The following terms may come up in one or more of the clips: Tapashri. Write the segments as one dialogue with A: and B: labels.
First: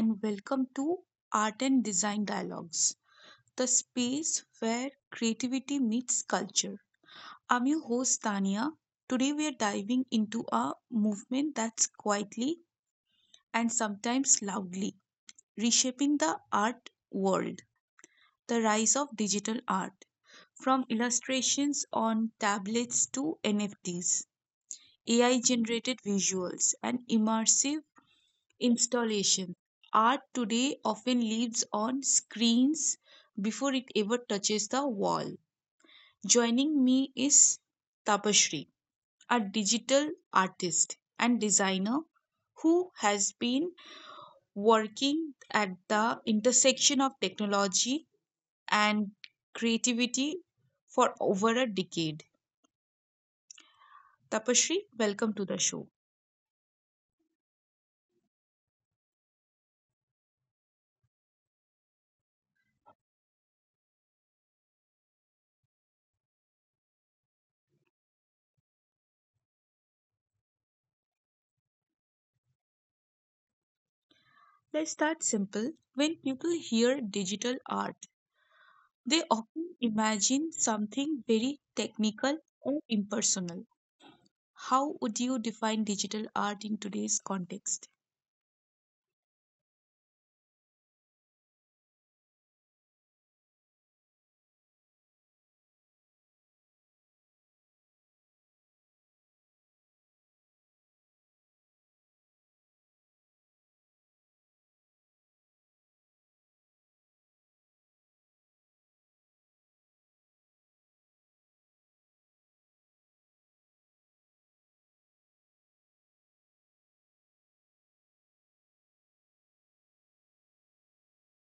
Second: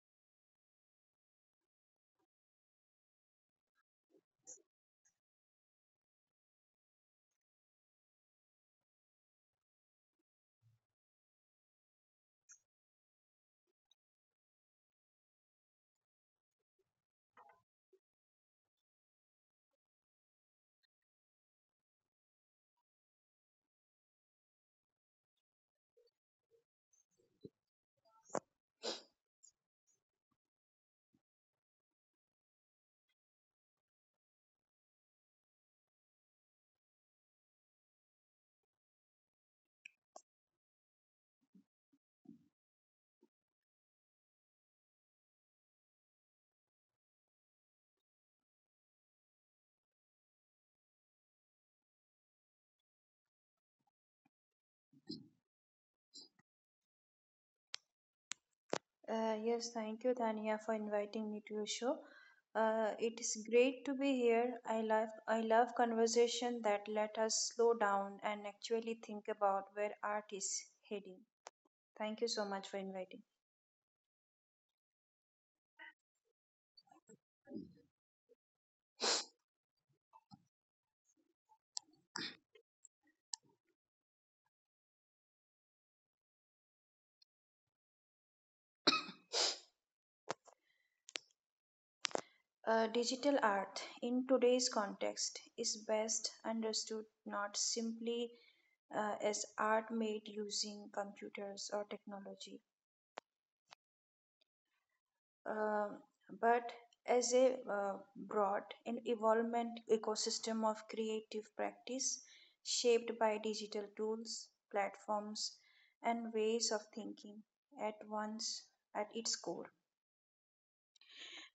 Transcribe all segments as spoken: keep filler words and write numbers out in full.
A: and welcome to Art and Design Dialogues, the space where creativity meets culture. I'm your host, Tania. Today, we are diving into a movement that's quietly and sometimes loudly reshaping the art world, the rise of digital art. From illustrations on tablets to N F Ts, A I generated visuals, and immersive installation art today often lives on screens before it ever touches the wall. Joining me is Tapashri, a digital artist and designer who has been working at the intersection of technology and creativity for over a decade. Tapashri, welcome to the show.
B: Uh, yes, thank you, Tania, for inviting me to your show. Uh, it is great to be here. I love I love conversation that let us slow down and actually think about where art is heading. Thank you so much for inviting.
A: Let's start simple. When people hear digital art, they often imagine something very technical or impersonal. How would you define digital art in today's context?
B: Uh, digital art in today's context is best understood not simply uh, as art made using computers or technology, um, but as a uh, broad and evolvement ecosystem of creative practice shaped by digital tools, platforms, and ways of thinking at once at its core.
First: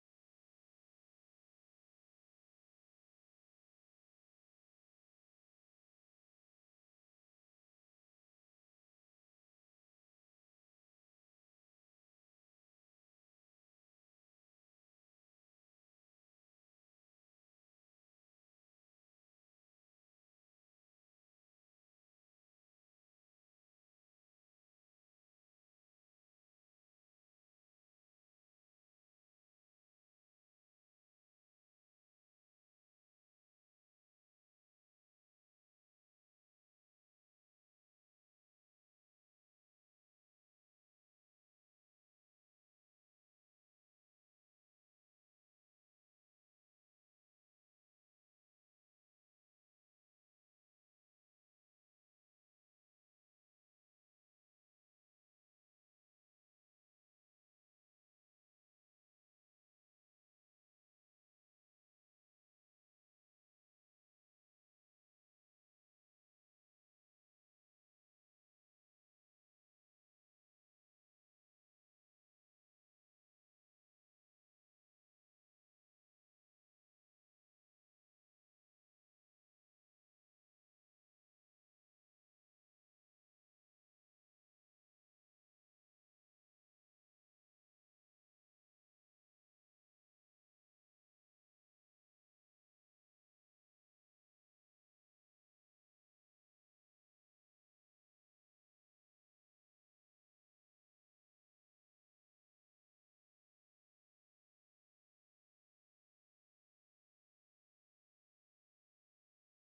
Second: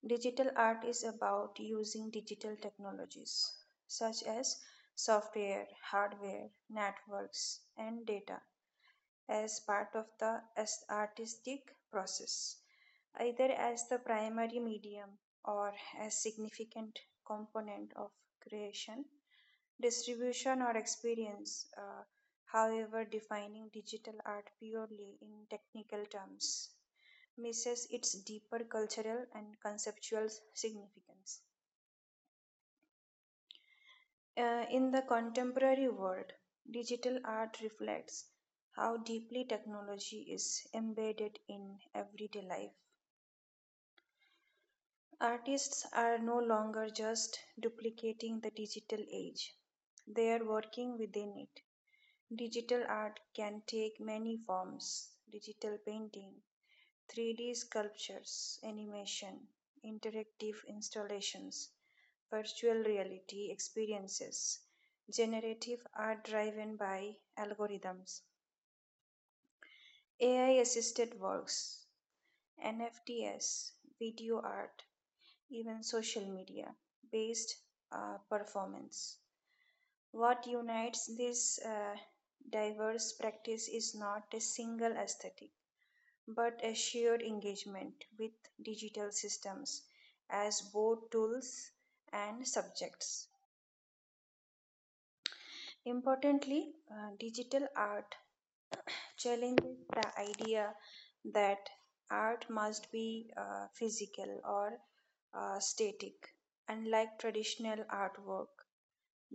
B: Digital art is about using digital technologies such as software, hardware, networks, and data as part of the artistic process, either as the primary medium or as significant component of creation, distribution, or experience. uh, However, defining digital art purely in technical terms misses its deeper cultural and conceptual significance. Uh, in the contemporary world, digital art reflects how deeply technology is embedded in everyday life. Artists are no longer just duplicating the digital age, they are working within it. Digital art can take many forms: digital painting, three D sculptures, animation, interactive installations, virtual reality experiences, generative art driven by algorithms, A I assisted works, N F Ts, video art, even social media based uh, performance. What unites this uh, diverse practice is not a single aesthetic but a shared engagement with digital systems as both tools and subjects. Importantly, uh, digital art challenges the idea that art must be uh, physical or uh, static, unlike traditional artwork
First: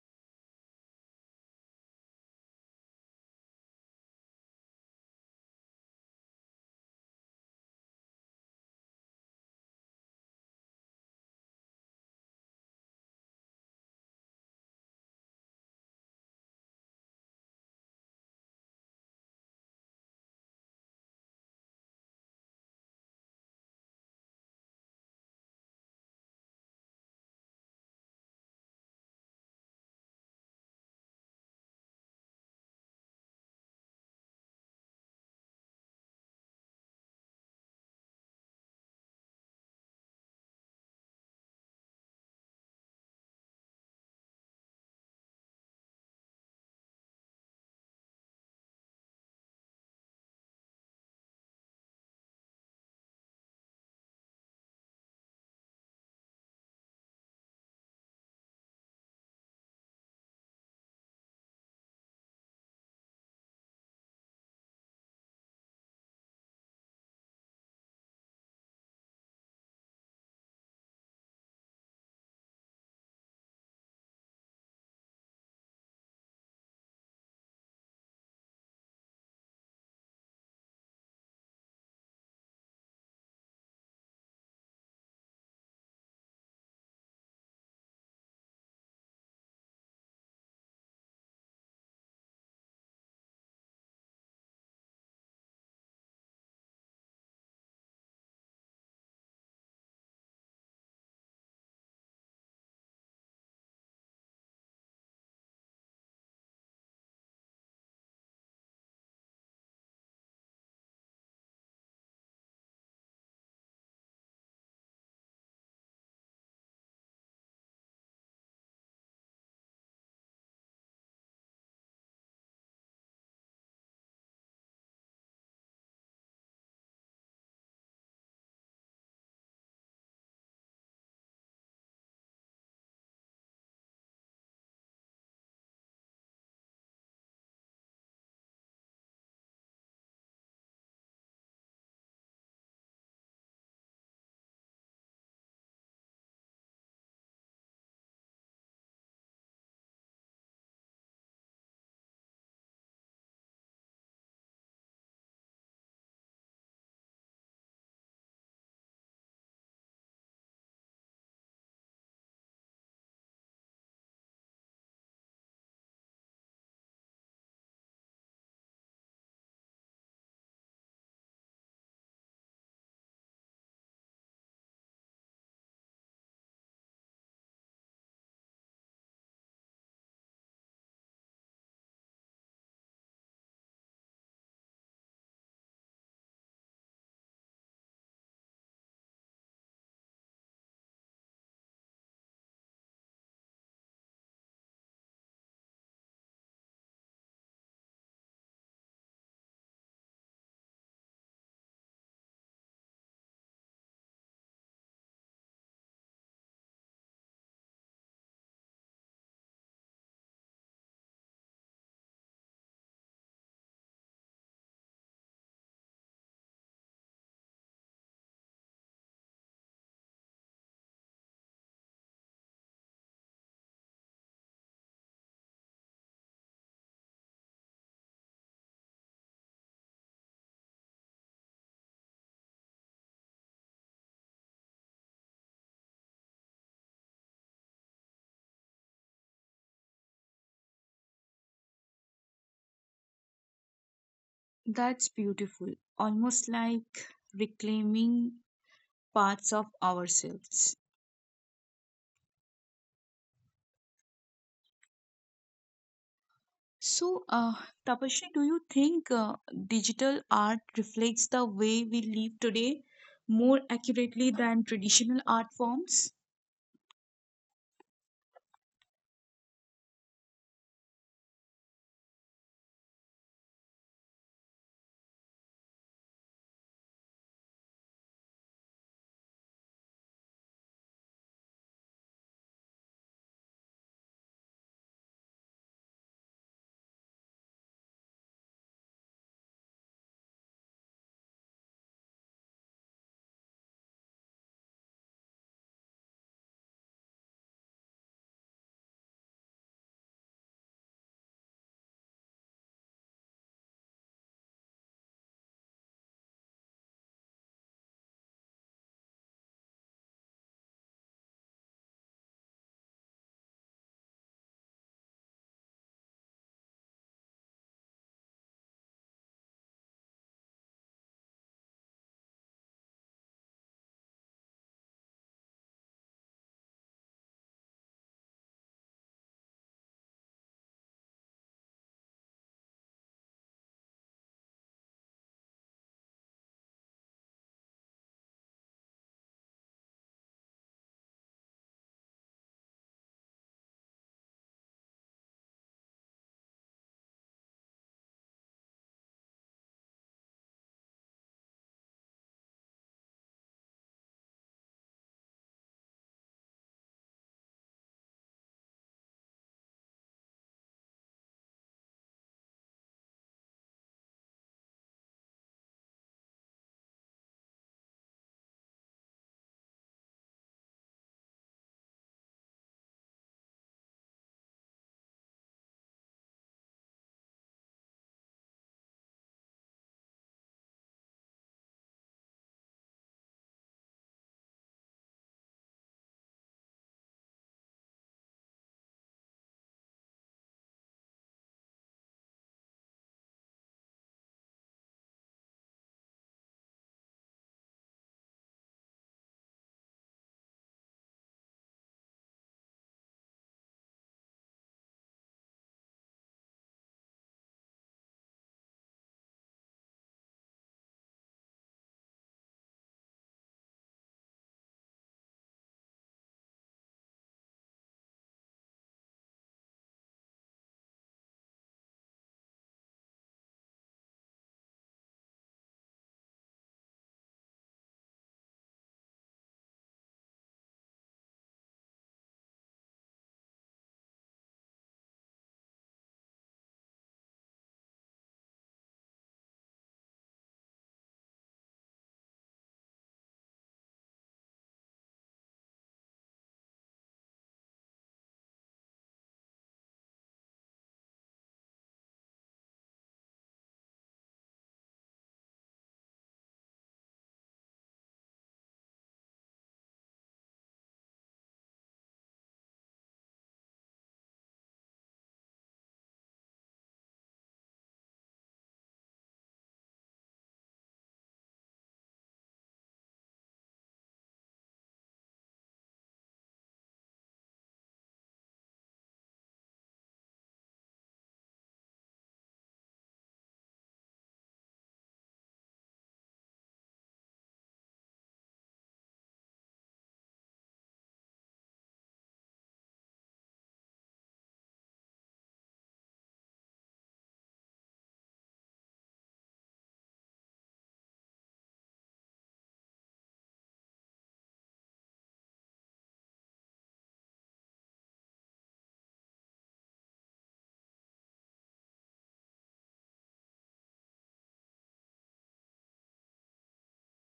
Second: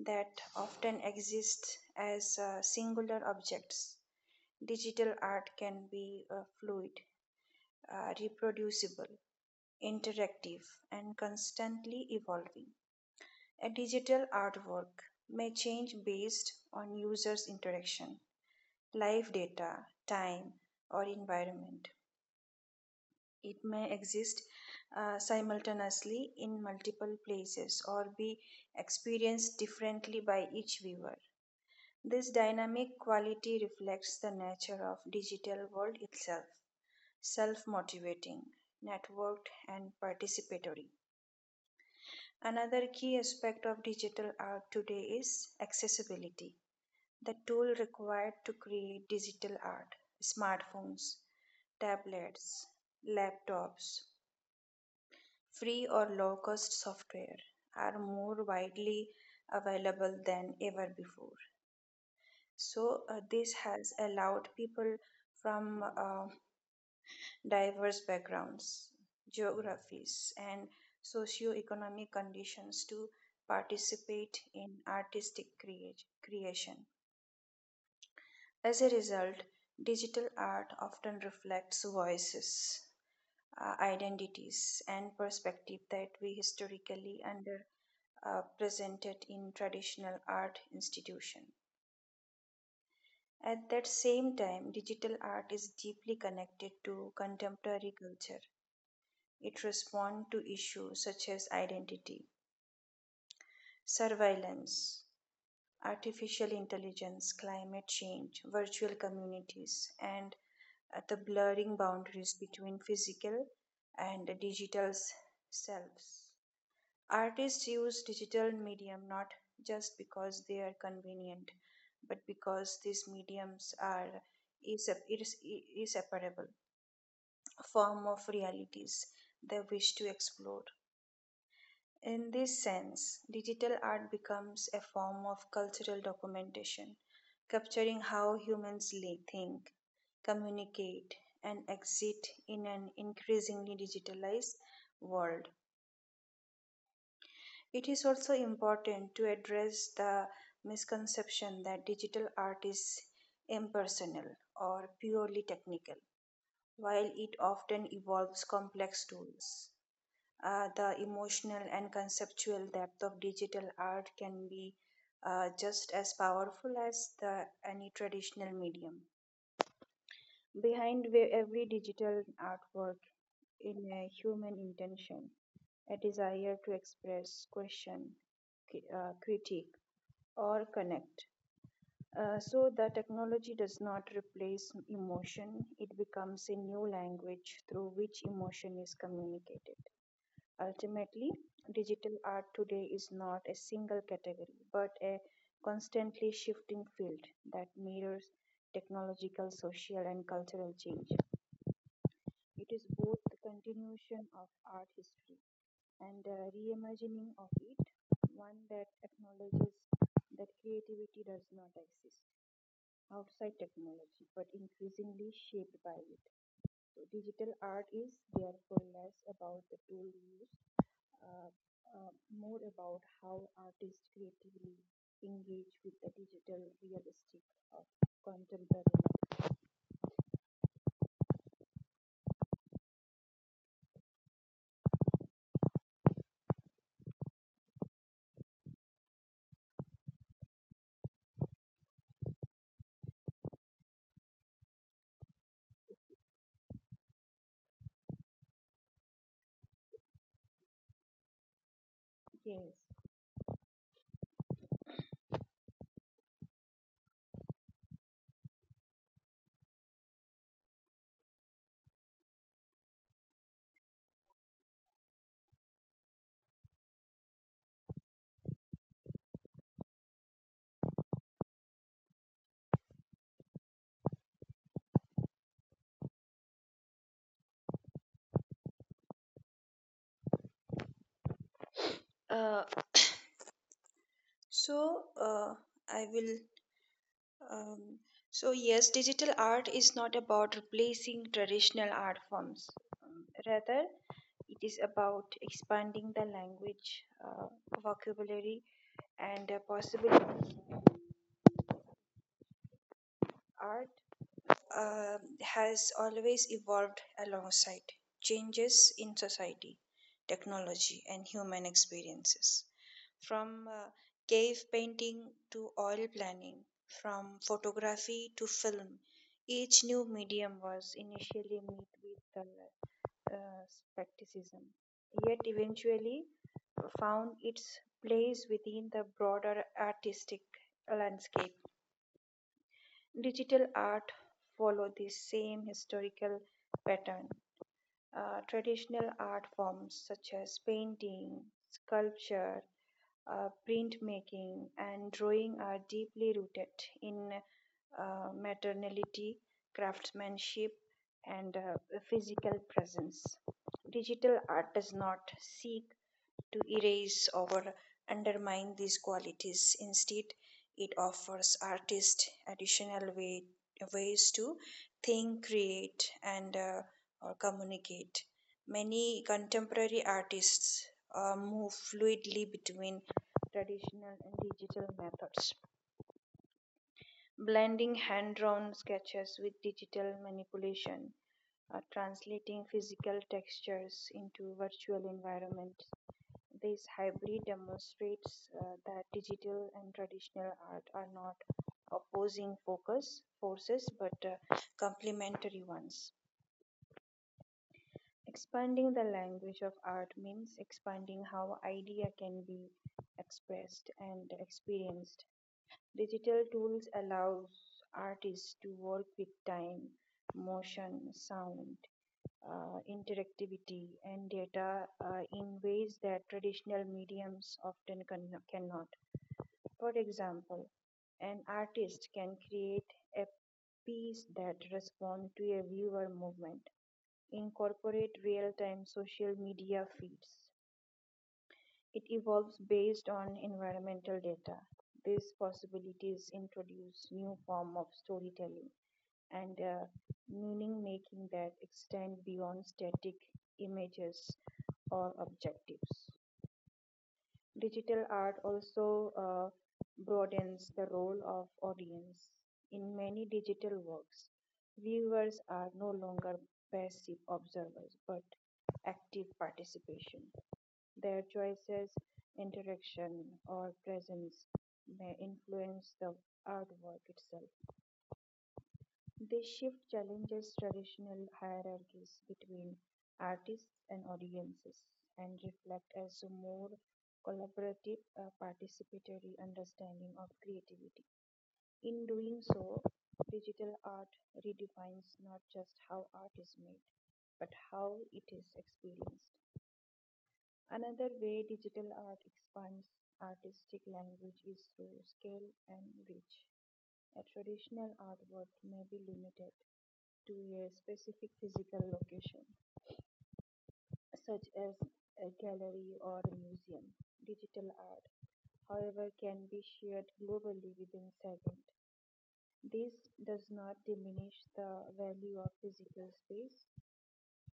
B: that often exists as uh, singular objects. Digital art can be uh, fluid, uh, reproducible, interactive, and constantly evolving. A digital artwork may change based on users' interaction, live data, time, or environment. It may exist uh, simultaneously in multiple places or be experienced differently by each viewer. This dynamic quality reflects the nature of digital world itself, self-motivating, networked and participatory. Another key aspect of digital art today is accessibility. The tool required to create digital art, smartphones, tablets, laptops, free or low cost software are more widely available than ever before. So, uh, this has allowed people from uh, diverse backgrounds, geographies, and socioeconomic conditions to participate in artistic creat- creation. As a result, digital art often reflects voices, uh, identities, and perspectives that we historically under uh, presented in traditional art institutions. At that same time, digital art is deeply connected to contemporary culture. It responds to issues such as identity, surveillance, artificial intelligence, climate change, virtual communities, and uh, the blurring boundaries between physical and digital selves. Artists use digital medium not just because they are convenient, but because these mediums are is- is- is- inseparable form of realities they wish to explore. In this sense, digital art becomes a form of cultural documentation, capturing how humans li- think, communicate, and exist in an increasingly digitalized world. It is also important to address the misconception that digital art is impersonal or purely technical, while it often evolves complex tools. Uh, the emotional and conceptual depth of digital art can be uh, just as powerful as the any traditional medium. Behind where every digital artwork in a human intention, a desire to express, question, cri- uh, critique, or connect. Uh, so the technology does not replace emotion; it becomes a new language through which emotion is communicated. Ultimately, digital art today is not a single category but a constantly shifting field that mirrors technological, social, and cultural change. It is both the continuation of art history and a reimagining of it, one that acknowledges that creativity does not exist outside technology but increasingly shaped by it. So digital art is therefore less about the tool used, uh, uh, more about how artists creatively engage with the digital realistic of contemporary.
A: That's beautiful, almost like reclaiming parts of ourselves.
B: Yes.
A: So, uh, Tapashri, do you think uh, digital art reflects the way we live today more accurately than traditional art forms?
B: Uh, so uh, I will. Um, so yes, digital art is not about replacing traditional art forms. Um, rather, it is about expanding the language, uh, vocabulary, and uh, possibilities. Art um, has always evolved alongside changes in society, technology, and human experiences. From uh, cave painting to oil planning, from photography to film, each new medium was initially met with uh, uh, skepticism, yet eventually found its place within the broader artistic landscape. Digital art follow the same historical pattern. Uh, traditional art forms such as painting, sculpture, uh, printmaking, and drawing are deeply rooted in uh, maternality, craftsmanship, and uh, physical presence. Digital art does not seek to erase or undermine these qualities. Instead, it offers artists additional way, ways to think, create, and uh, or communicate. Many contemporary artists uh, move fluidly between traditional and digital methods, blending hand drawn sketches with digital manipulation, uh, translating physical textures into virtual environments. This hybrid demonstrates uh, that digital and traditional art are not opposing focus forces but uh, complementary ones. Expanding the language of art means expanding how idea can be expressed and experienced. Digital tools allows artists to work with time, motion, sound, uh, interactivity and data uh, in ways that traditional mediums often can, cannot. For example, an artist can create a piece that responds to a viewer movement, incorporate real time social media feeds. It evolves based on environmental data. These possibilities introduce new form of storytelling and uh, meaning making that extend beyond static images or objectives. Digital art also uh, broadens the role of audience. In many digital works, viewers are no longer passive observers but active participation. Their choices, interaction, or presence may influence the artwork itself. This shift challenges traditional hierarchies between artists and audiences and reflect as a more collaborative, uh, participatory understanding of creativity. In doing so, digital art redefines not just how art is made, but how it is experienced. Another way digital art expands artistic language is through scale and reach. A traditional artwork may be limited to a specific physical location, such as a gallery or a museum. Digital art, however, can be shared globally within seconds. This does not diminish the value of physical space,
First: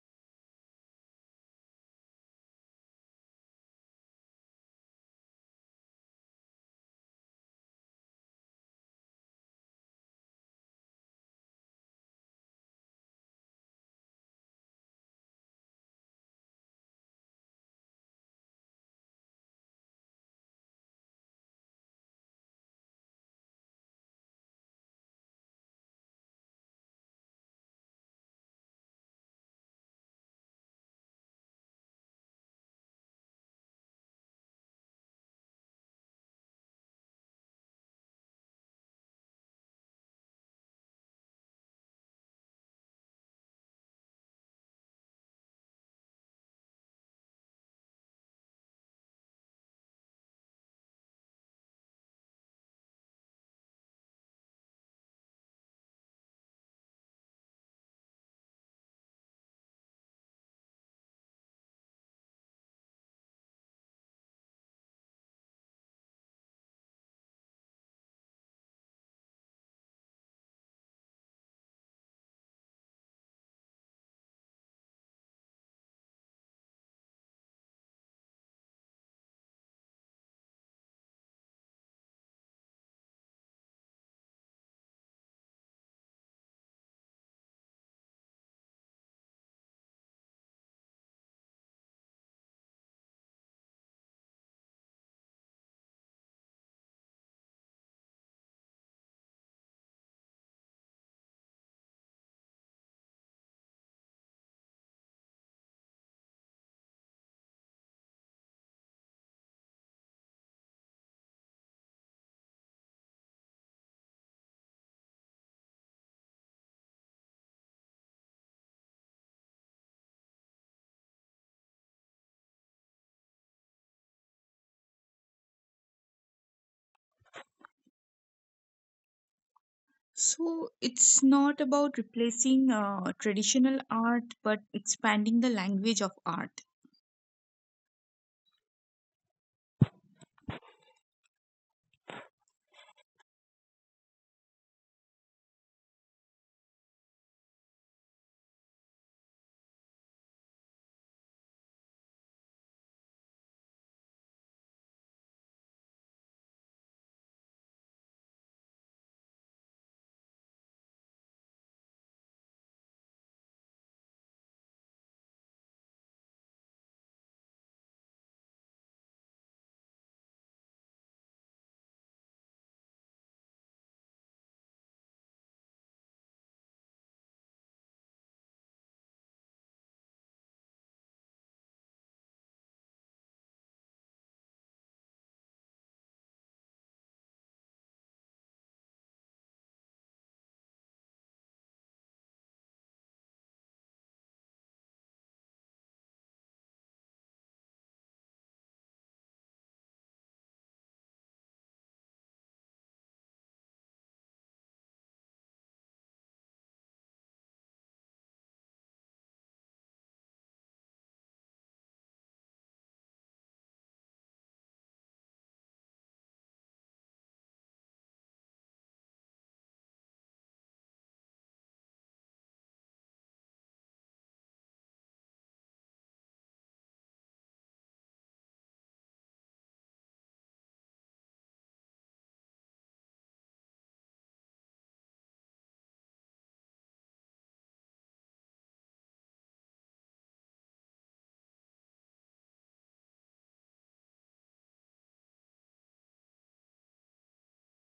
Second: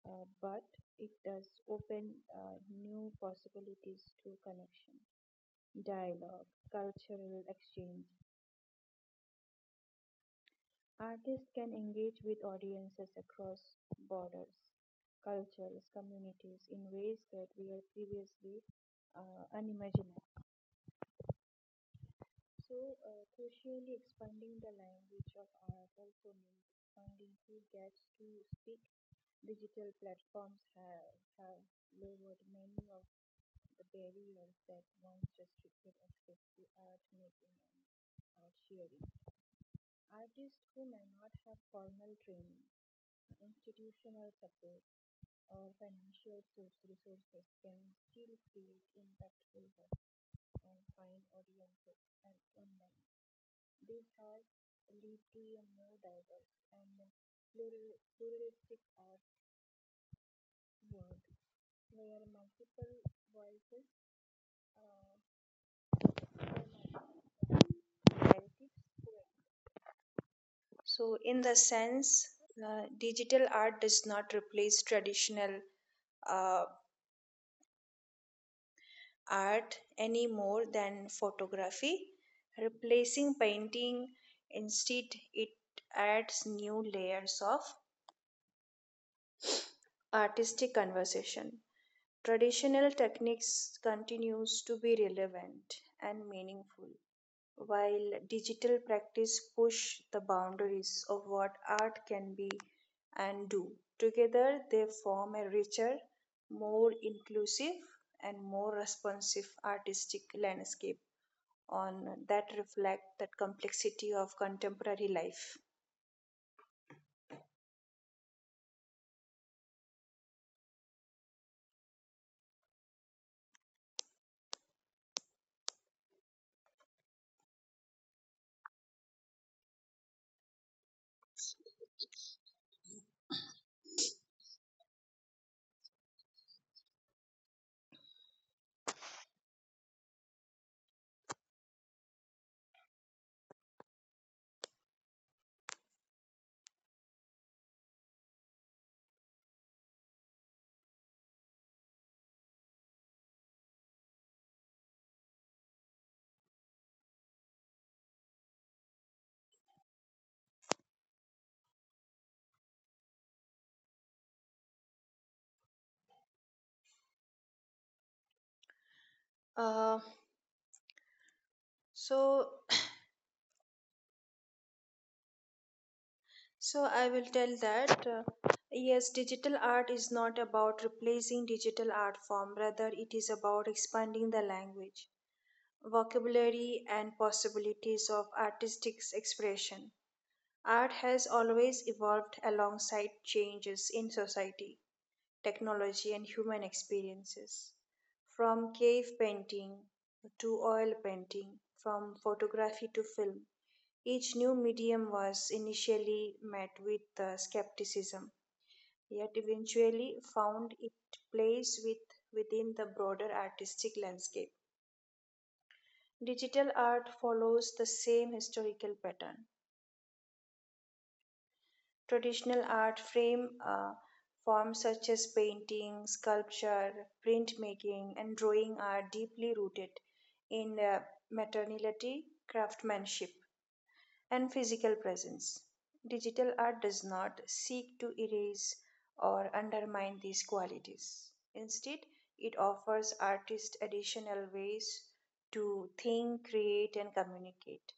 B: uh, but it does open uh, new possibilities to connection, dialogue, cultural exchange. Artists can engage with audiences across borders, cultures, communities in ways that were previously uh, unimaginable. So, uh, crucially, expanding the language of art also means expanding who gets to speak. Digital platforms have, have lowered many of the barriers that once restricted access to art making and art sharing. Artists who may not have formal training, institutional support, or financial source resources can still create impactful work and find audiences and online. This has led to a more diverse and plural- pluralistic art world where multiple voices, uh, where multiple narratives. So, in the sense, uh, digital art does not replace traditional uh, art any more than photography. Replacing painting, instead, it adds new layers of artistic conversation. Traditional techniques continues to be relevant and meaningful, while digital practice push the boundaries of what art can be and do. Together, they form a richer, more inclusive, and more responsive artistic landscape on that reflect the complexity of contemporary life.
A: So it's not about replacing uh, traditional art but expanding the language of art.
B: Uh, so, so I will tell that uh, yes, digital art is not about replacing digital art form. Rather, it is about expanding the language vocabulary, and possibilities of artistic expression. Art has always evolved alongside changes in society, technology, and human experiences. From cave painting to oil painting, from photography to film, each new medium was initially met with uh, skepticism, yet eventually found its place with, within the broader artistic landscape. Digital art follows the same historical pattern. Traditional art frame uh, forms such as painting, sculpture, printmaking, and drawing are deeply rooted in uh, materiality, craftsmanship, and physical presence. Digital art does not seek to erase or undermine these qualities. Instead, it offers artists additional ways to think, create, and communicate.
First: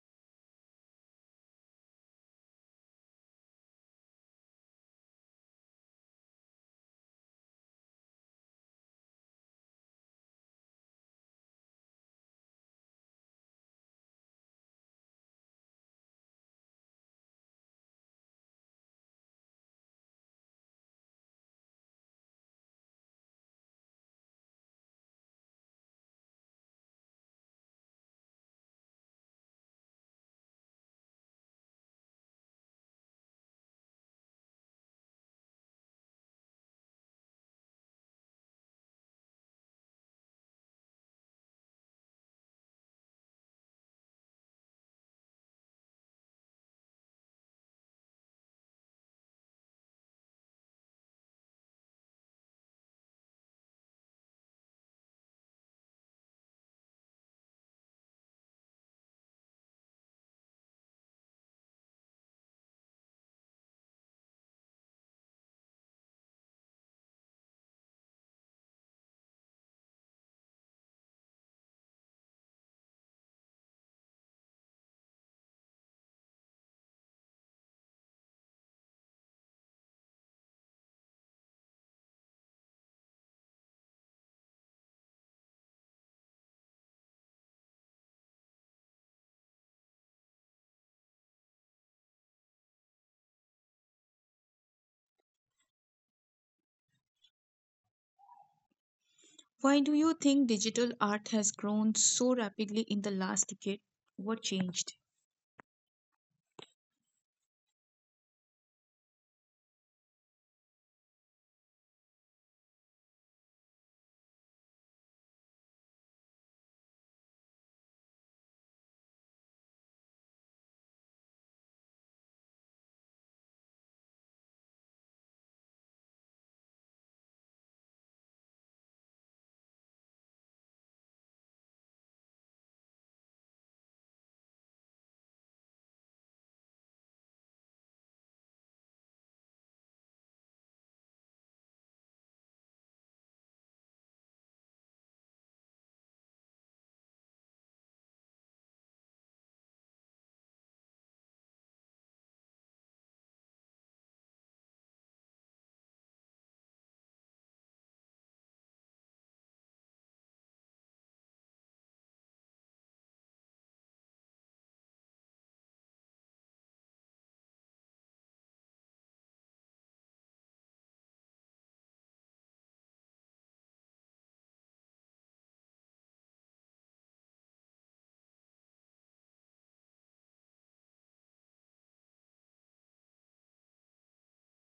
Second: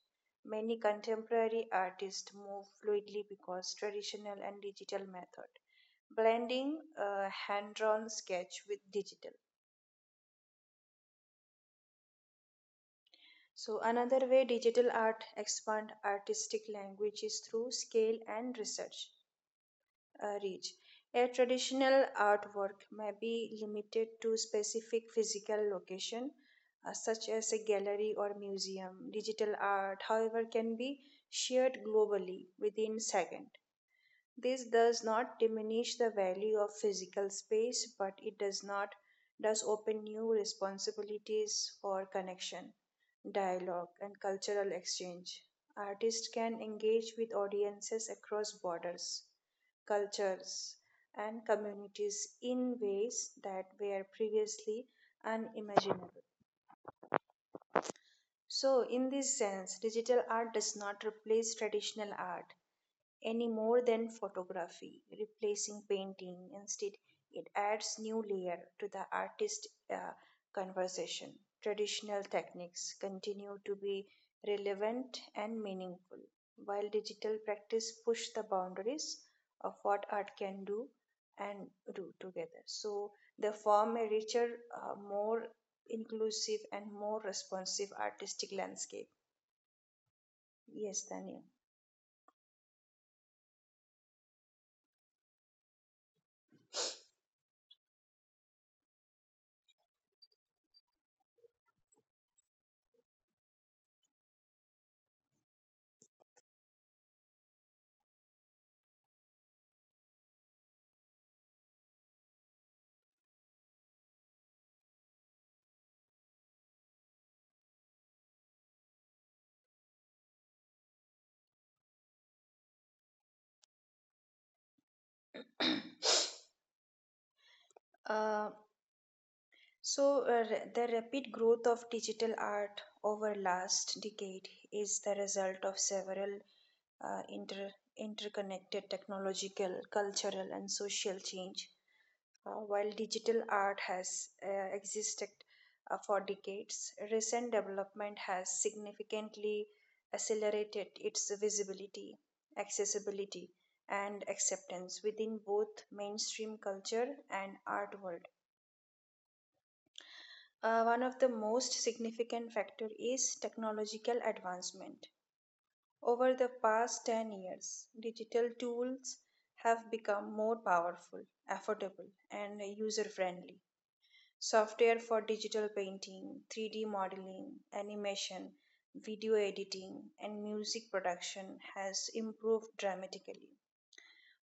B: Many contemporary artists move fluidly because traditional and digital method, blending uh, hand-drawn sketch with digital. So another way digital art expand artistic language is through scale and research. Uh, reach. A traditional artwork may be limited to specific physical location, uh, such as a gallery or museum. Digital art, however, can be shared globally within seconds. This does not diminish the value of physical space, but it does not does open new responsibilities for connection, dialogue, and cultural exchange. Artists can engage with audiences across borders, cultures, and communities in ways that were previously unimaginable. So, in this sense, digital art does not replace traditional art any more than photography replacing painting. Instead, it adds new layer to the artist uh, conversation. Traditional techniques continue to be relevant and meaningful while digital practice push the boundaries of what art can do and do together, so they form a richer, uh, more inclusive and more responsive artistic landscape. Yes, Daniel.
A: Why do you think digital art has grown so rapidly in the last decade? What changed?
B: uh, So, uh, r- the rapid growth of digital art over last decade is the result of several uh, inter- interconnected technological, cultural, and social change. Uh, while digital art has uh, existed uh, for decades, recent development has significantly accelerated its visibility, accessibility, and acceptance within both mainstream culture and art world. Uh, one of the most significant factor is technological advancement. Over the past ten years, digital tools have become more powerful, affordable, and user-friendly. Software for digital painting, three D modeling, animation, video editing, and music production has improved dramatically,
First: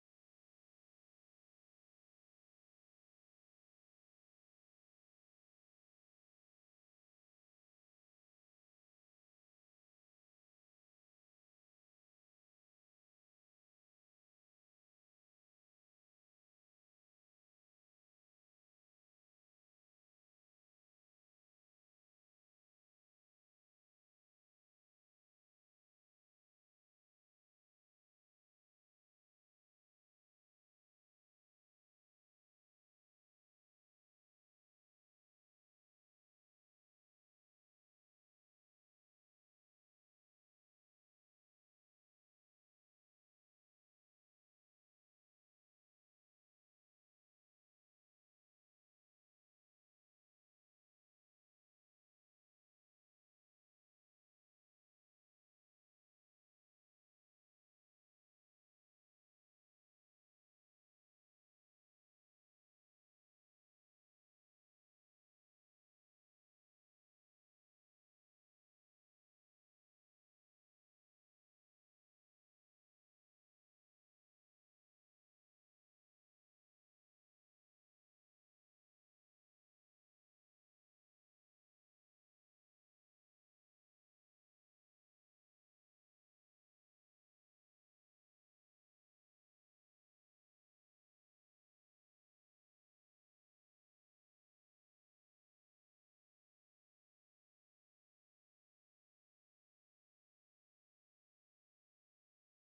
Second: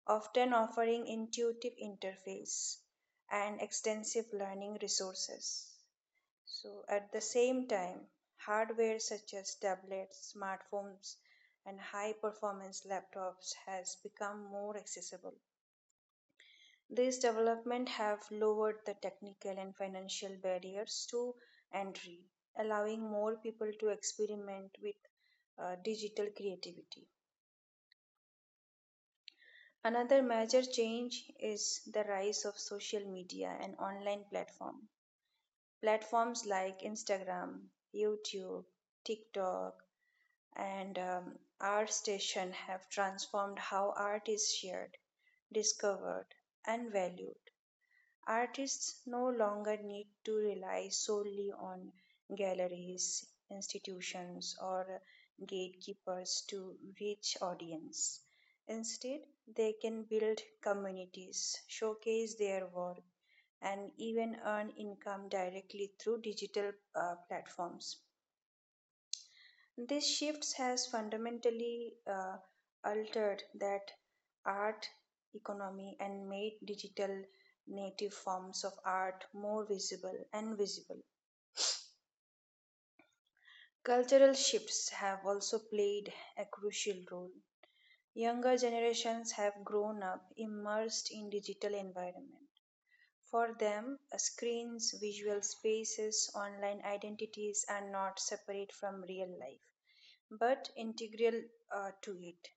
B: often offering intuitive interface and extensive learning resources. So, at the same time, hardware such as tablets, smartphones, and high performance laptops has become more accessible. These developments have lowered the technical and financial barriers to entry, allowing more people to experiment with uh, digital creativity. Another major change is the rise of social media and online platforms. Platforms like Instagram, YouTube, TikTok, and um, our station have transformed how art is shared, discovered, and valued. Artists no longer need to rely solely on galleries, institutions, or gatekeepers to reach audience. Instead, they can build communities, showcase their work, and even earn income directly through digital uh, platforms. This shift has fundamentally uh, altered that art economy and made digital native forms of art more visible and visible. Cultural shifts have also played a crucial role. Younger generations have grown up immersed in digital environment. For them, uh, screens, visual spaces, online identities are not separate from real life, but integral uh, to it.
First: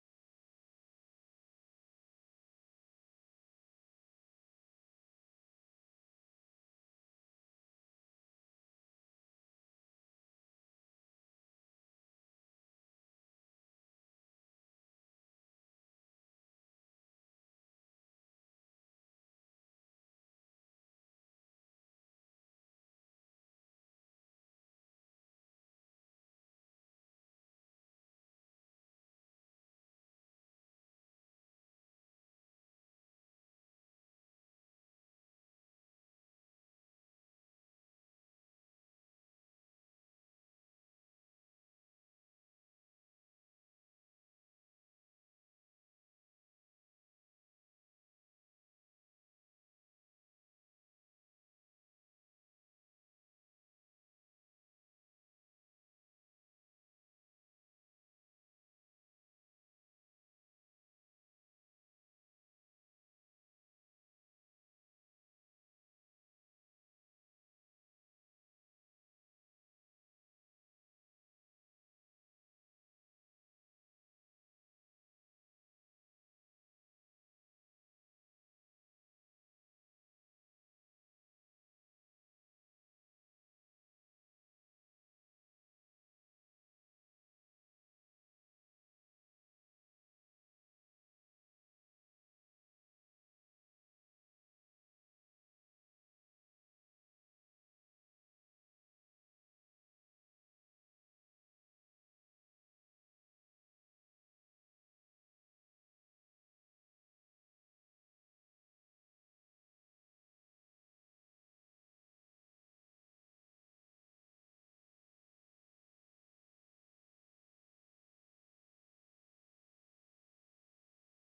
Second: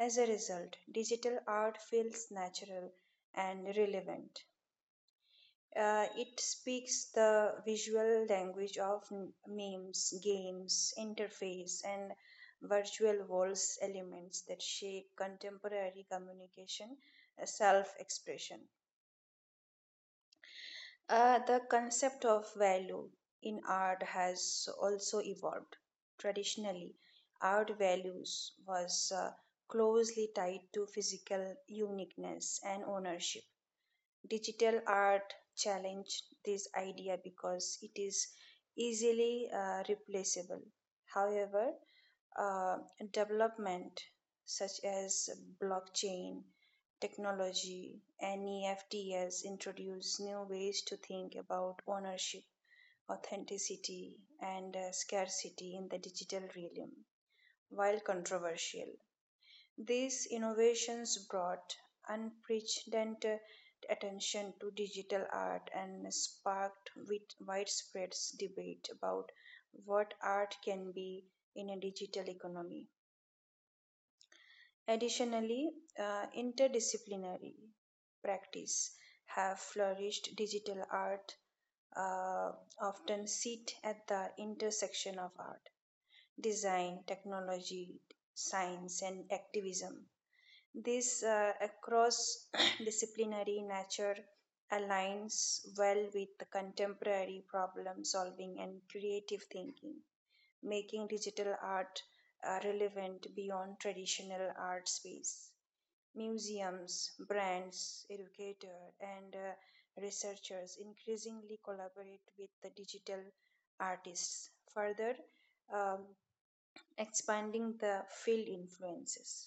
B: As a result, digital art feels natural and relevant. Uh, it speaks the visual language of m- memes, games, interface, and virtual walls elements that shape contemporary communication, self expression. Uh, the concept of value in art has also evolved. Traditionally, art values was uh, closely tied to physical uniqueness and ownership digital art challenged this idea because it is easily uh, replaceable. However, uh, development such as blockchain technology and E F Ts introduce new ways to think about ownership, authenticity, and uh, scarcity in the digital realm. While controversial, these innovations brought unprecedented attention to digital art and sparked wit- widespread debate about what art can be in a digital economy. Additionally, uh, interdisciplinary practice have flourished. Digital art uh, often sit at the intersection of art, design, technology, science, and activism this uh, across disciplinary nature aligns well with the contemporary problem solving and creative thinking, making digital art uh, relevant beyond traditional art space. Museums, brands, educators, and uh, researchers increasingly collaborate with the digital artists, further um, expanding the field influences.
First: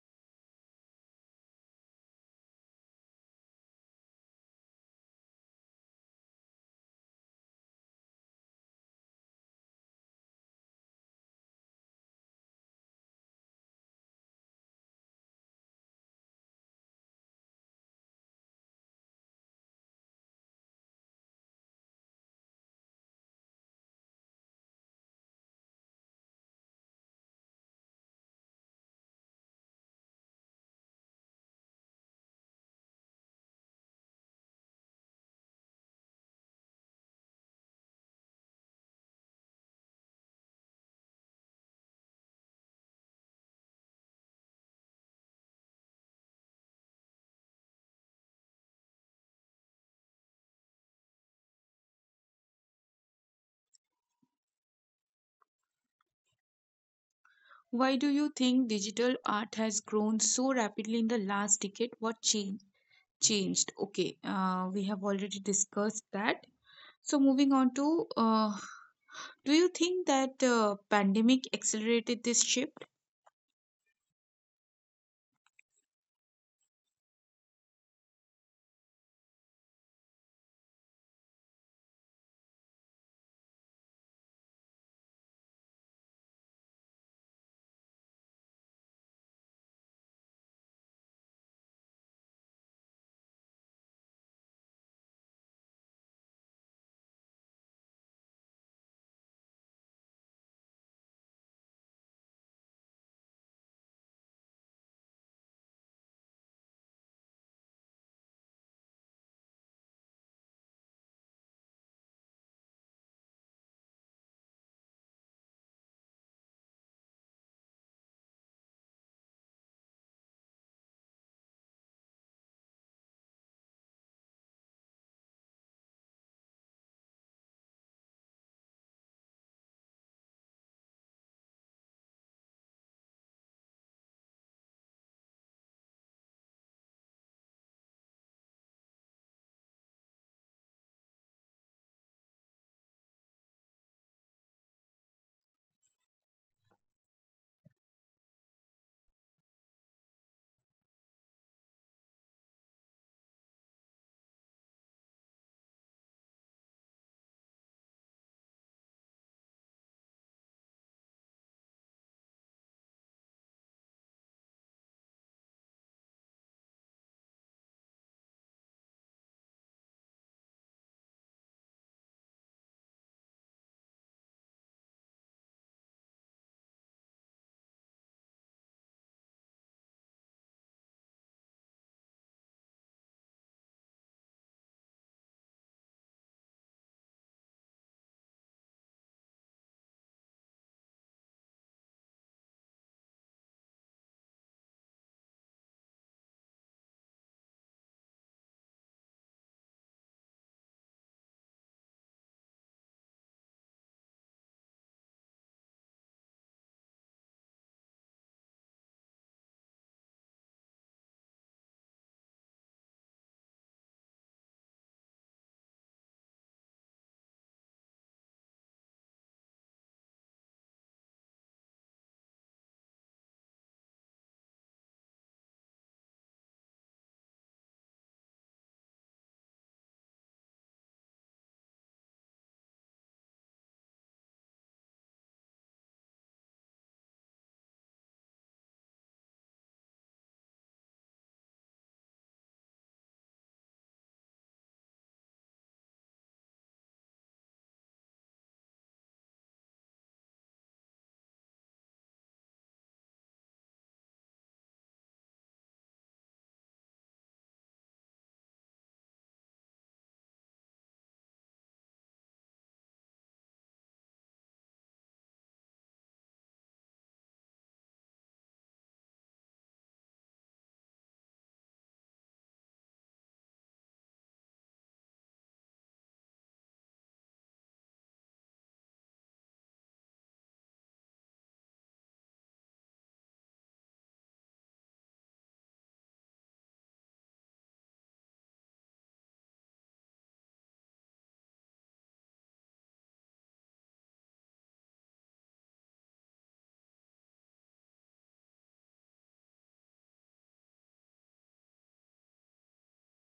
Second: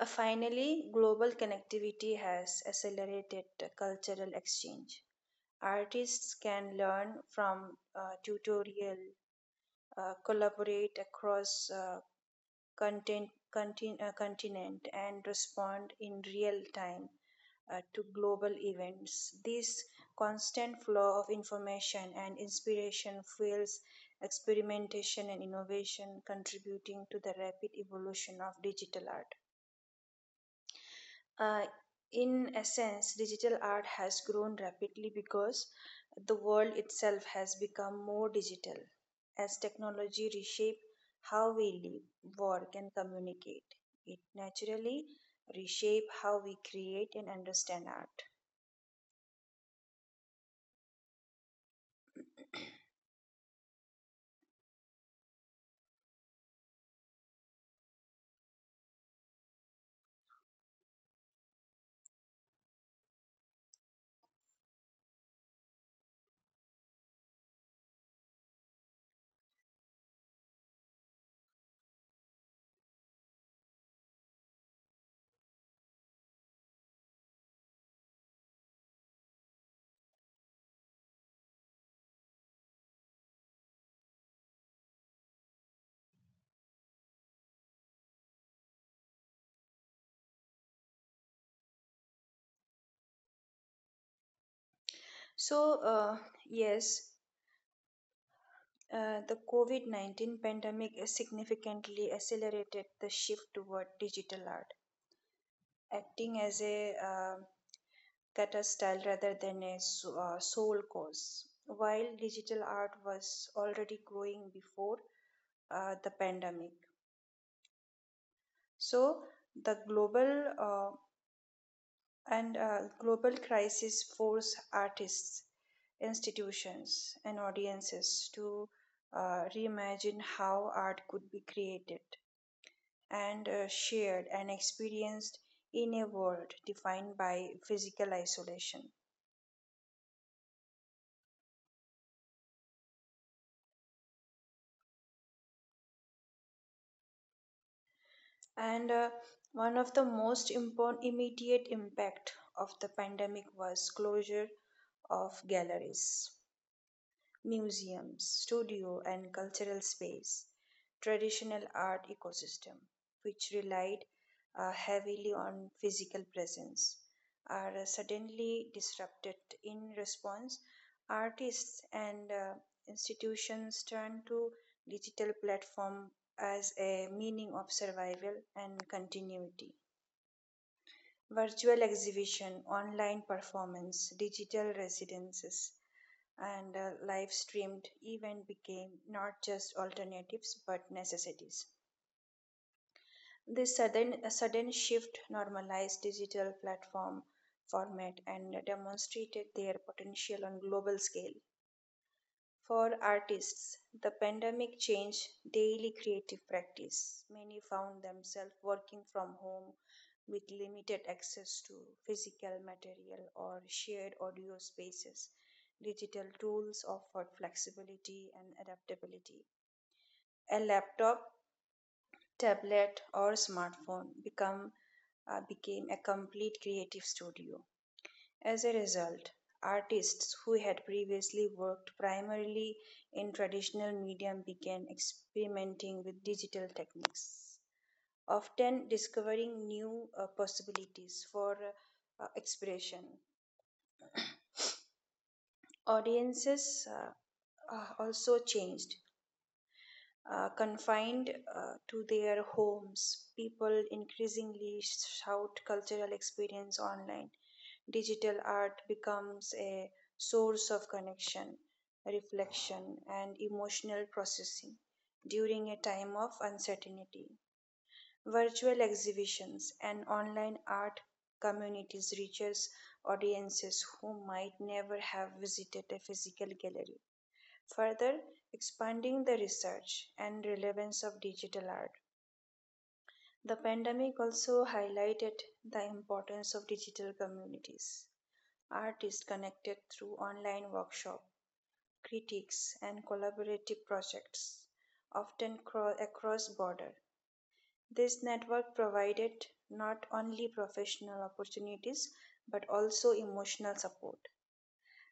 B: Uh, finally, global connectivity has accelerated cultural exchange. Artists can learn from uh, tutorial, uh, collaborate across uh, content, contin- uh, continent, and respond in real time uh, to global events. This constant flow of information and inspiration fuels experimentation and innovation, contributing to the rapid evolution of digital art. Uh, in essence, digital art has grown rapidly because the world itself has become more digital as technology reshapes how we live, work, and communicate. It naturally reshapes how we create and understand art.
A: Why do you think digital art has grown so rapidly in the last decade? What change changed? Okay, uh, we have already discussed that. So moving on to, uh, do you think that uh, pandemic accelerated this shift?
B: So, uh, yes, uh, the COVID nineteen pandemic has significantly accelerated the shift toward digital art acting as a um catastyle rather than a so- uh, sole cause. While digital art was already growing before uh, the pandemic, so the global uh, and uh, global crisis forced artists, institutions, and audiences to uh, reimagine how art could be created and uh, shared and experienced in a world defined by physical isolation. And uh, one of the most important immediate impact of the pandemic was closure of galleries. Museums, studio and cultural space, traditional art ecosystem, which relied uh, heavily on physical presence, are uh, suddenly disrupted. In response, artists and uh, institutions turn to digital platform as a meaning of survival and continuity virtual exhibition, online performance, digital residences, and uh, live streamed event became not just alternatives but necessities. This sudden, a sudden shift normalized digital platform format and demonstrated their potential on global scale. For artists, the pandemic changed daily creative practice. Many found themselves working from home with limited access to physical material or shared audio spaces. Digital tools offered flexibility and adaptability. A laptop, tablet, or smartphone become, uh, became a complete creative studio. As a result, artists who had previously worked primarily in traditional medium began experimenting with digital techniques, often discovering new uh, possibilities for uh, expression. Audiences uh, uh, also changed. Uh, confined uh, to their homes, people increasingly shout cultural experience online digital art becomes a source of connection, reflection, and emotional processing during a time of uncertainty. Virtual exhibitions and online art communities reaches audiences who might never have visited a physical gallery, further expanding the research and relevance of digital art. The pandemic also highlighted the importance of digital communities Artists connected through online workshops, critiques, and collaborative projects, often cro- across borders. This network provided not only professional opportunities but also emotional support.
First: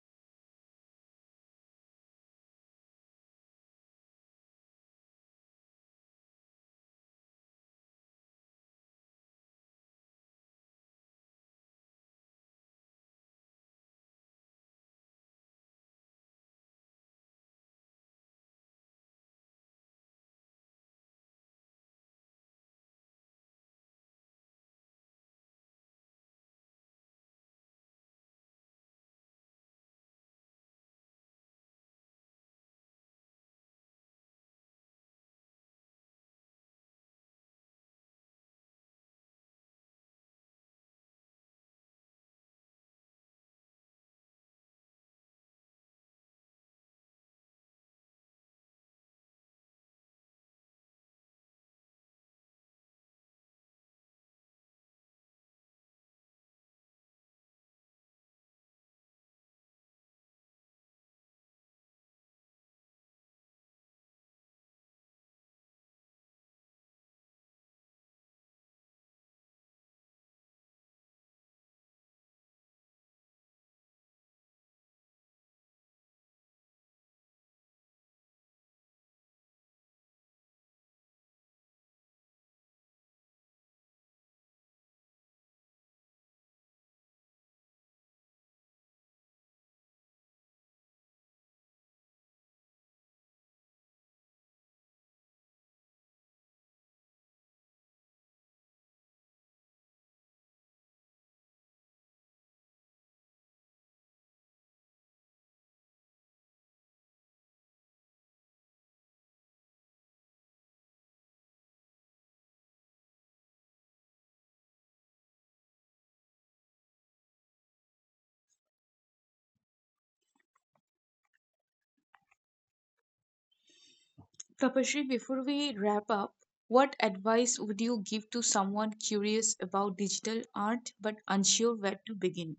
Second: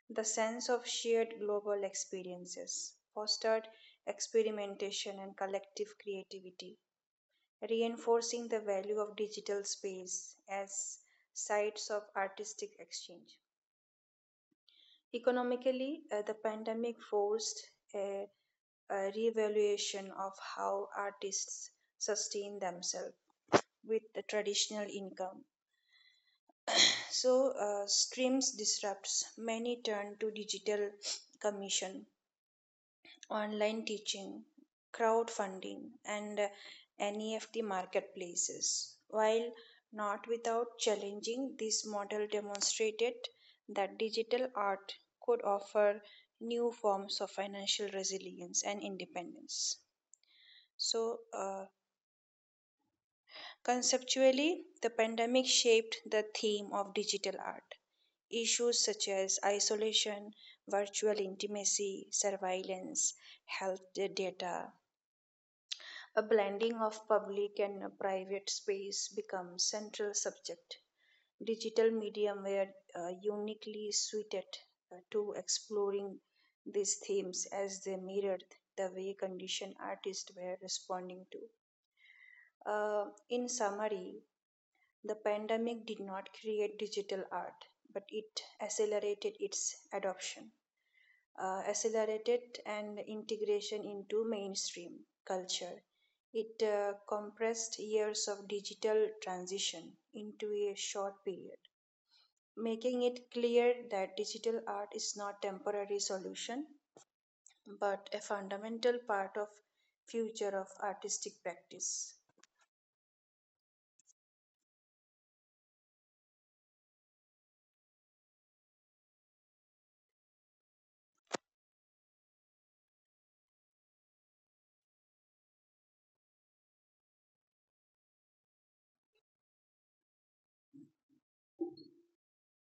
B: The sense of shared global experiences fostered experimentation and collective creativity, reinforcing the value of digital space as sites of artistic exchange. Economically, uh, the pandemic forced a, a reevaluation of how artists sustain themselves with the traditional income. So, uh, streams disrupts many turn to digital commission online teaching, crowdfunding, and N E F T marketplaces. While not without challenging, this model demonstrated that digital art could offer new forms of financial resilience and independence. So, uh, conceptually, the pandemic shaped the theme of digital art. Issues such as isolation, virtual intimacy, surveillance, health data, A blending of public and private space becomes central subject. Digital medium were uh, uniquely suited uh, to exploring these themes as they mirrored the way conditioned artists were responding to. Uh, in summary, the pandemic did not create digital art, but it accelerated its adoption uh, accelerated and integration into mainstream culture. It uh, compressed years of digital transition into a short period, making it clear that digital art is not a temporary solution but a fundamental part of future of artistic practice.
A: Tapashri, before we wrap up, what advice would you give to someone curious about digital art but unsure where to begin?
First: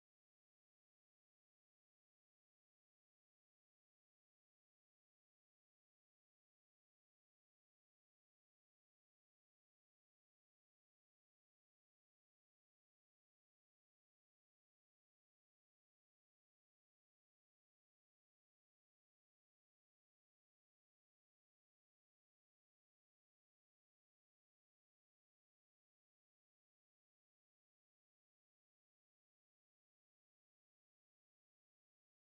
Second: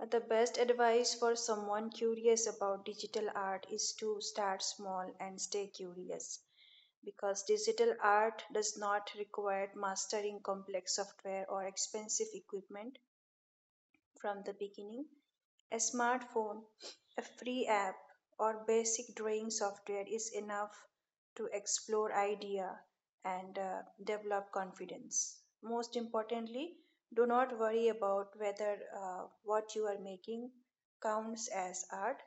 B: Uh, The best advice for someone curious about digital art is to start small and stay curious because digital art does not require mastering complex software or expensive equipment from the beginning. A smartphone, a free app, or basic drawing software is enough to explore idea and uh, develop confidence. Most importantly, do not worry about whether uh, what you are making counts as art.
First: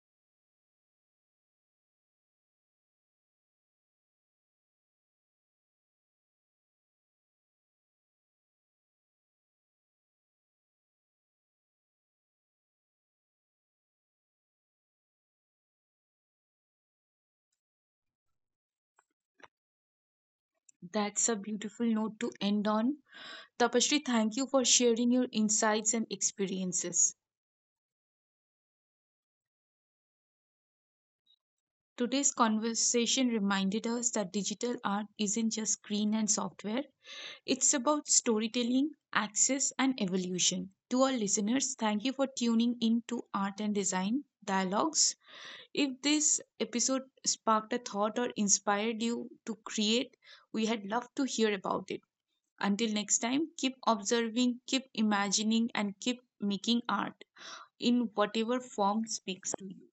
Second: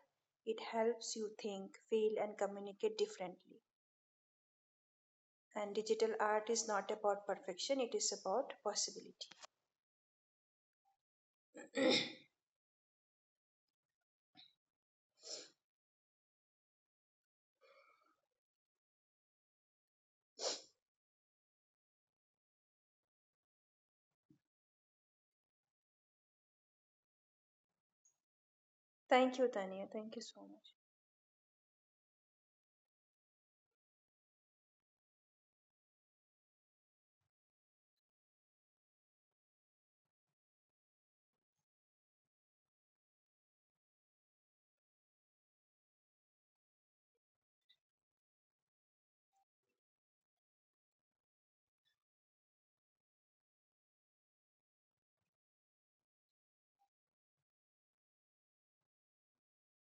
B: It helps you think, feel, and communicate differently. And digital art is not about perfection, it is about possibility.
A: That's a beautiful note to end on. Tapashri, thank you for sharing your insights and experiences.
B: Thank you, Tania. Thank you so much.
A: Today's conversation reminded us that digital art isn't just screen and software, it's about storytelling, access, and evolution. To our listeners, thank you for tuning in to Art and Design Dialogues. If this episode sparked a thought or inspired you to create, we had loved to hear about it. Until next time, keep observing, keep imagining, and keep making art in whatever form speaks to you.